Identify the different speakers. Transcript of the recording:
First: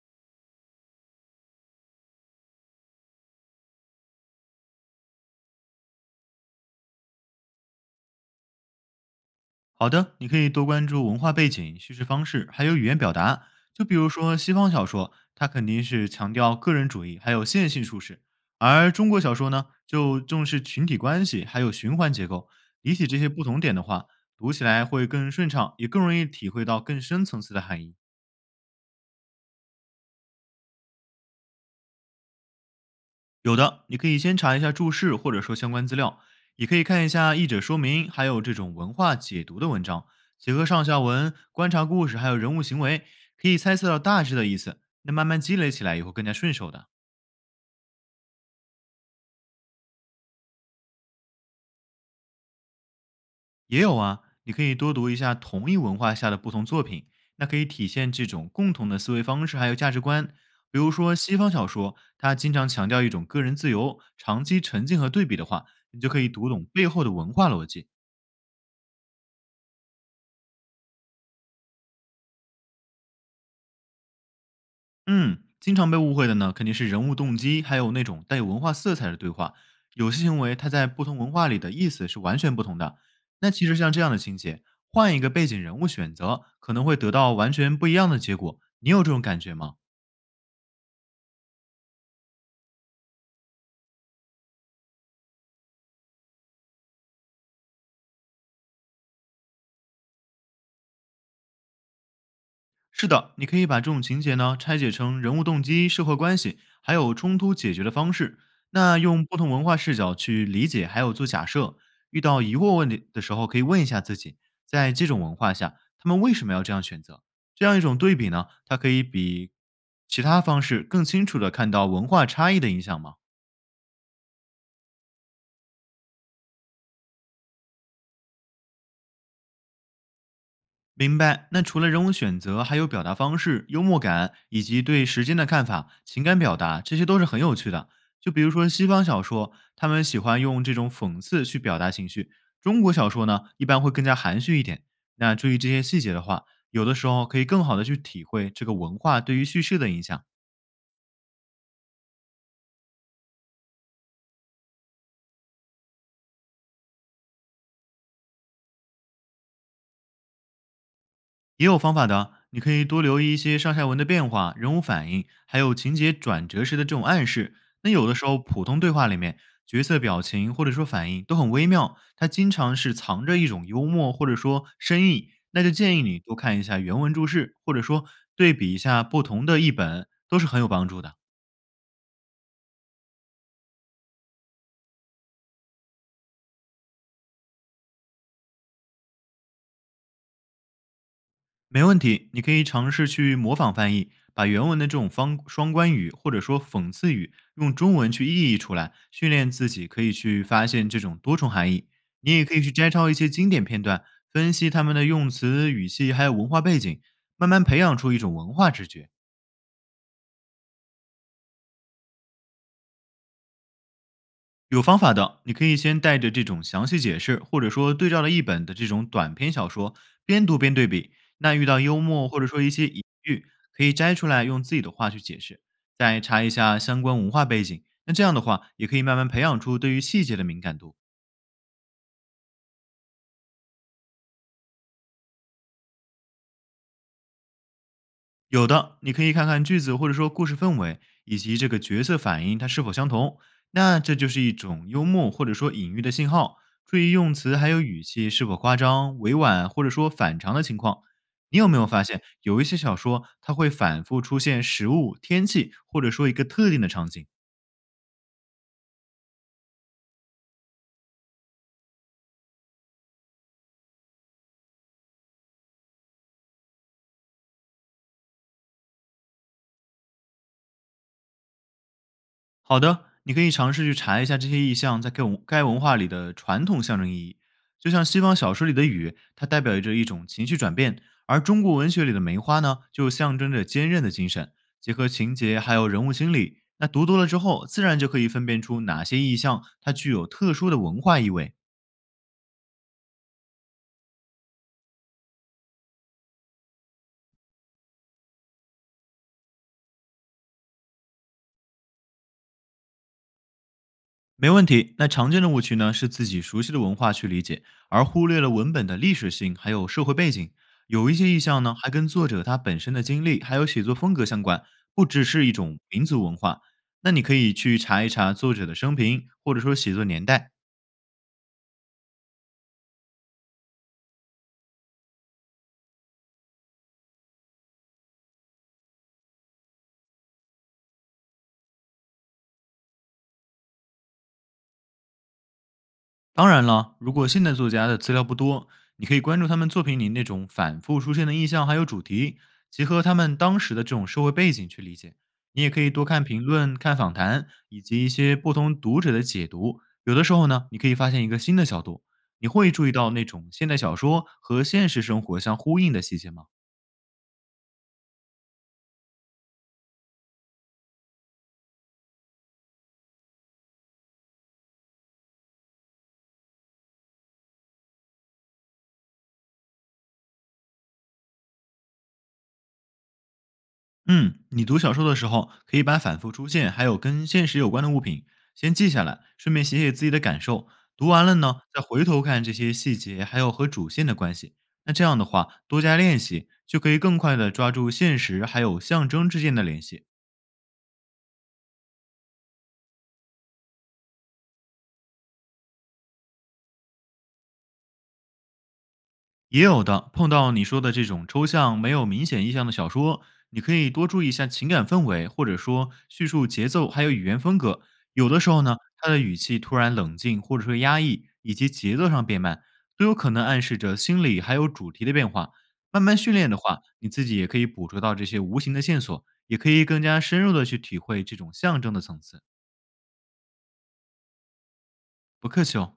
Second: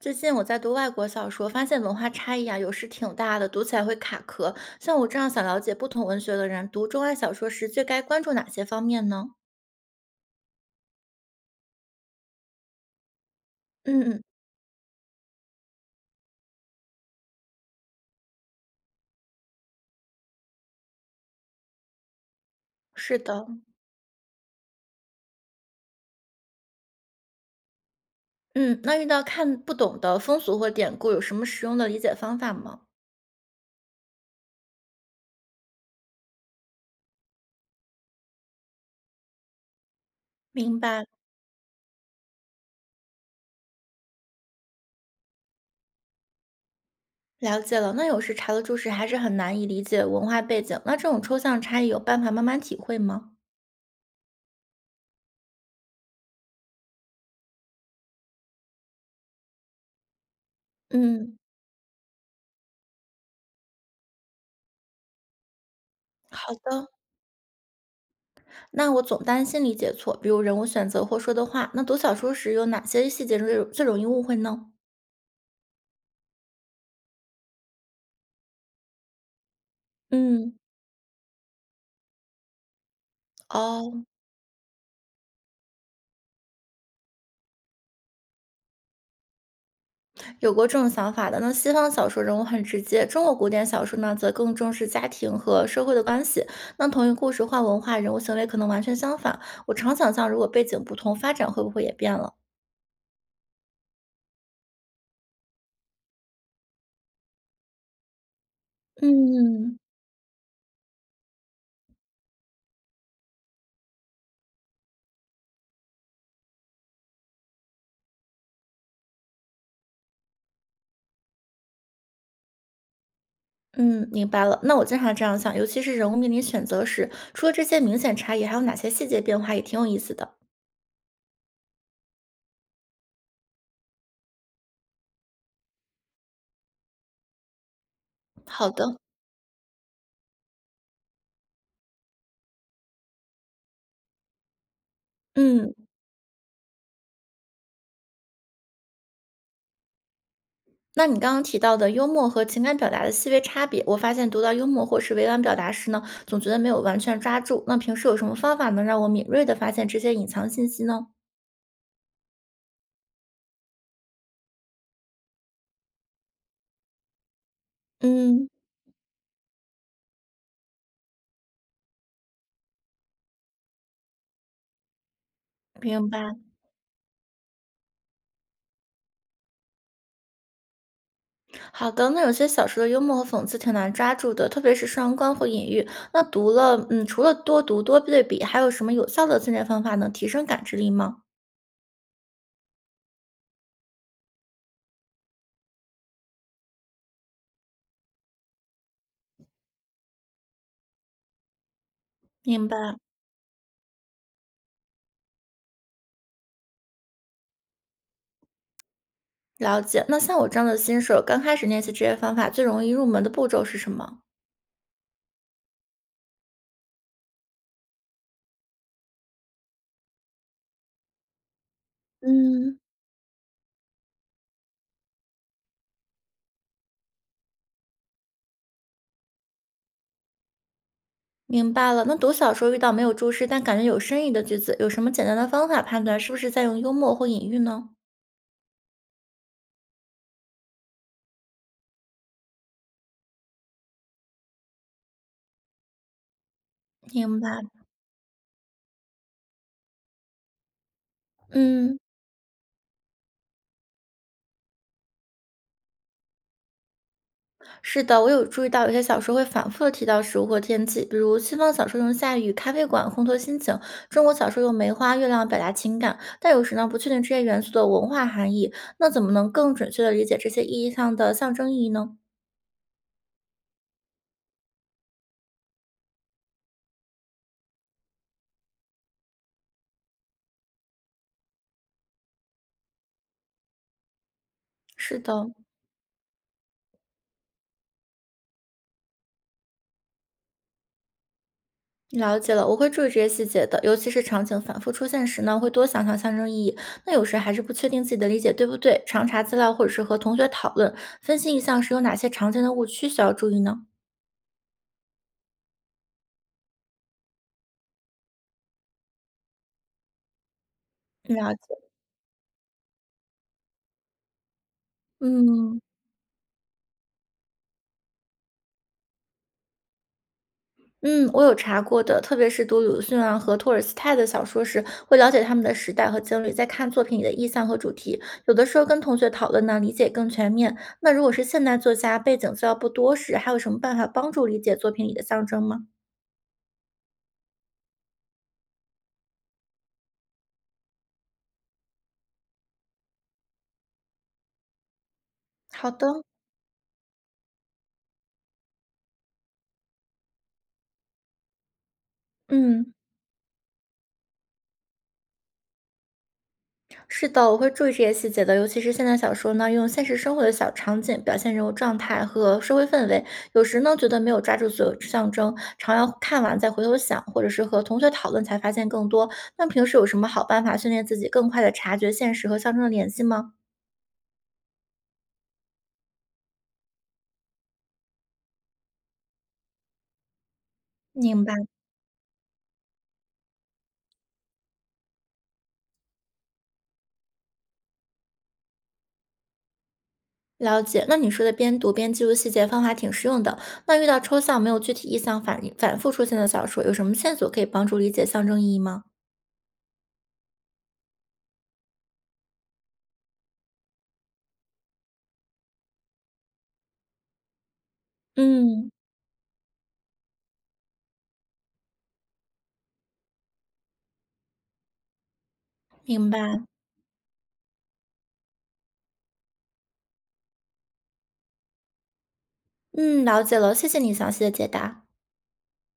Speaker 1: 最近我在读外国小说，发现文化差异啊，有时挺大的，读起来会卡壳。像我这样想了解不同文学的人，读中外小说时最该关注哪些方面呢？
Speaker 2: 好的，你可以多关注文化背景、叙事方式，还有语言表达。就比
Speaker 1: 嗯
Speaker 2: 如
Speaker 1: 嗯，
Speaker 2: 说西方小说，它肯定是强调个人主义，还有线性叙事；而中国小说呢，就重视群体关系，还有循环结构。理解
Speaker 1: 是
Speaker 2: 这些不
Speaker 1: 的，
Speaker 2: 同点的话，读起来会更顺畅，也更容易体会到更深层次的含义。
Speaker 1: 嗯，那遇到看不懂的风俗或典故，有什么实用的理解方法吗？
Speaker 2: 有的，你可以先查一下注释或者说相关资料，也可以看一下译者说明，还有这种文化解读的文章，结合
Speaker 1: 明
Speaker 2: 上下
Speaker 1: 白，
Speaker 2: 文观察故事还有人物行为，可以猜测到大致的意思。那慢慢积累起来也会更加顺手的。
Speaker 1: 了解了。那有时查了注释还是很难以理解文化背景，那这种抽象差异有办法慢慢体会吗？
Speaker 2: 也有啊，你可以多读一下同一文化下的不同作品，那可以体现这种共同的思维方式还有价值观。比如说西
Speaker 1: 嗯，
Speaker 2: 方小说，它经常强调一种个人自由，长期沉浸和对比的话，你就可以读
Speaker 1: 好
Speaker 2: 懂背
Speaker 1: 的。
Speaker 2: 后的文化逻辑。
Speaker 1: 那我总担心理解错，比如人物选择或说的话，那读小说时有哪些细节最容易误会呢？
Speaker 2: 嗯，经常被误会的呢，肯定是人物动机，还有那种带有文化色彩的对话。有些行
Speaker 1: 嗯，
Speaker 2: 为它在不同文化里的意思是完全不同的。那其实像这
Speaker 1: 哦，
Speaker 2: 样的情节，换一个背景人物选择，可能会得到完全不一样的结果。你有这种感觉吗？
Speaker 1: 有过这种想法的。那西方小说人物很直接，中国古典小说呢，则更重视家庭和社会的关系。那同一故事换文化，人物行为可能完全相反。我常想象，如果背景不同，发展会不会也变了？
Speaker 2: 是的，你可以把这种情节呢拆解成人物动机、社会关系，还有冲突解决的方式。那用不同文化
Speaker 1: 嗯
Speaker 2: 视角去理解，还有做假设。遇到疑惑问题的时候，可以问一下自己，在这种文化下，他们为什么要这样选择？这样一种对比呢，它可以比其他方式更清楚地看到文化差异的影响吗？
Speaker 1: 嗯，明白了。那我经常这样想，尤其是人物面临选择时，除了这些明显差异，还有哪些细节变化也挺有意思的。
Speaker 2: 明白。那除了人物选择，还有表达方式、幽默感以及对时间的看法、情感表达，这些都是很有趣的。就比如
Speaker 1: 好
Speaker 2: 说西
Speaker 1: 的，
Speaker 2: 方小说，他们喜欢用这种讽刺去表达情绪；中国小说呢，一般会更加含蓄一点。那注意这
Speaker 1: 嗯。
Speaker 2: 些细节的话，有的时候可以更好的去体会这个文化对于叙事的影响。
Speaker 1: 那你刚刚提到的幽默和情感表达的细微差别，我发现读到幽默或是委婉表达时呢，总觉得没有完全抓住。那平时有什么方法能让我敏锐地发现这些隐藏信息呢？
Speaker 2: 也有方法的，你可以多留意一些上下文的变化、人物反应，还有情节转折时的这种暗示。那有的时候，
Speaker 1: 嗯，
Speaker 2: 普通对话里面，角色表情或者说反应都很微妙，它经常是藏着一种幽默或者说深意。那就建议
Speaker 1: 明
Speaker 2: 你
Speaker 1: 白。
Speaker 2: 多看一下原文注释，或者说对比一下不同的译本，都是很有帮助的。
Speaker 1: 好的，那有些小说的幽默和讽刺挺难抓住的，特别是双关或隐喻。那读了，嗯，除了多读多对比，还有什么有效的训练方法能提升感知力吗？
Speaker 2: 没问题，你可以尝试去模仿翻译，把原文的这种方双关语或者说讽刺语用中文去意译出来，训练自己可以去发现这种多重含义。你也可以
Speaker 1: 明
Speaker 2: 去
Speaker 1: 白，
Speaker 2: 摘抄一些经典片段，分析他们的用词、语气还有文化背景，慢慢培养出一种文化直觉。
Speaker 1: 了解。那像我这样的新手，刚开始练习这些方法，最容易入门的步骤是什么？
Speaker 2: 有方法的，你可以先带着这种详细解释，或者说对照了一本的这种短篇小说，边读边对比。那遇到幽默或者说一
Speaker 1: 嗯，
Speaker 2: 些隐喻，可以摘出来用自己的话去解释，再查一下相关文化背景。那这样的话，也可以慢慢培养出对于细节的敏感度。
Speaker 1: 明白了。那读小说遇到没有注释但感觉有深意的句子，有什么简单的方法判断是不是在用幽默或隐喻呢？
Speaker 2: 有的，你可以看看句子或者说故事氛围以及这个角色反应它是否相同，那这就是一种幽默或者说隐喻的信号。注意用
Speaker 1: 明白，
Speaker 2: 词还有语气是否夸张、委婉或者说反常的情况。你有没有
Speaker 1: 嗯，
Speaker 2: 发现有一些小说它会反复出现食物、天气或者说一个特定的场景？
Speaker 1: 是的，我有注意到有些小说会反复的提到食物或天气，比如西方小说用下雨、咖啡馆烘托心情，中国小说用梅花、月亮表达情感，但有时呢不确定这些元素的文化含义，那怎么能更准确的理解这些意义上的象征意义呢？
Speaker 2: 好的，你可以尝试去查一下这些意象在该文化里的传统象征意义。就像西方小说里的雨，它代表着一种情绪转变；而中国文学里的梅花呢，就象征着坚韧的精神。结合
Speaker 1: 是
Speaker 2: 情
Speaker 1: 的，
Speaker 2: 节还有人物心理，那读多了之后，自然就可以分辨出哪些意象它具有特殊的文化意味。
Speaker 1: 了解了，我会注意这些细节的，尤其是场景反复出现时呢，会多想想象征意义。那有时还是不确定自己的理解对不对，常查资料或者是和同学讨论，分析意项时有哪些常见的误区需要注意呢？
Speaker 2: 没问题。那常见的误区呢，是自己熟悉的文化去理解，而忽略了文本的历史性还有社会背景。有一些
Speaker 1: 嗯
Speaker 2: 意
Speaker 1: 了
Speaker 2: 象
Speaker 1: 解，
Speaker 2: 呢，还跟作者他本身的经历还有写作风格相关，不只是一种
Speaker 1: 嗯
Speaker 2: 民族文化。那你可以去查一查作者的生平，或者说写作年代，
Speaker 1: 嗯，我有查过的，特别是读鲁迅啊和托尔斯泰的小说时，会了解他们的时代和经历，再看作品里的意象和主题。有的时候跟同学讨论呢，理解更全面。那如果是现代作家，背景资料不多时，还有什么办法帮助理解作品里的象征吗？
Speaker 2: 当然了，如果现代作家的资料不多，你可以关注他们作品里那种反复出现的意象还有主题，结合他们当时的这种社会背景去理解。你也可
Speaker 1: 好
Speaker 2: 以多
Speaker 1: 的，
Speaker 2: 看评论、看访谈，以及一些不同读者的解读。有的时候呢，你可以发现一个新的角度。你会注
Speaker 1: 嗯。
Speaker 2: 意到那种现代小说和现实生活相呼应的细节吗？
Speaker 1: 是的，我会注意这些细节的，尤其是现代小说呢，用现实生活的小场景表现人物状态和社会氛围。有时呢，觉得没有抓住所有象征，常要看完再回头想，或者是和同学讨论才发现更多。那平时有什么好办法训练自己更快的察觉现实和象征的联系吗？
Speaker 2: 嗯，你读小说的时候，可以把反复出现还有跟现实有关的物品先记下来，顺便写写自己的感受。读完了
Speaker 1: 明白，
Speaker 2: 呢，再回头看这些细节，还有和主线的关系。那这样的话，多加练习，就可以更快的抓住现实还有象征之间的联系。
Speaker 1: 了解。那你说的边读边记录细节方法挺实用的。那遇到抽象没有具体意象反反复出现的小说，有什么线索可以帮助理解象征意义吗？
Speaker 2: 也有的，碰到你说的这种抽象没有明显意象的小说，你可以多注意一下情感氛围，或者说叙述节奏，还有语言风格。有的时候呢，
Speaker 1: 嗯，
Speaker 2: 他的语气突然冷静，或者说压抑，以及节奏上变慢，都有可能暗示着心理还有主题的变化。慢慢
Speaker 1: 明
Speaker 2: 训练的
Speaker 1: 白。
Speaker 2: 话，你自己也可以捕捉到这些无形的线索，也可以更加深入的去体会这种象征的层次。
Speaker 1: 嗯，了解了，谢谢你详细的解答。
Speaker 2: 不客气哦。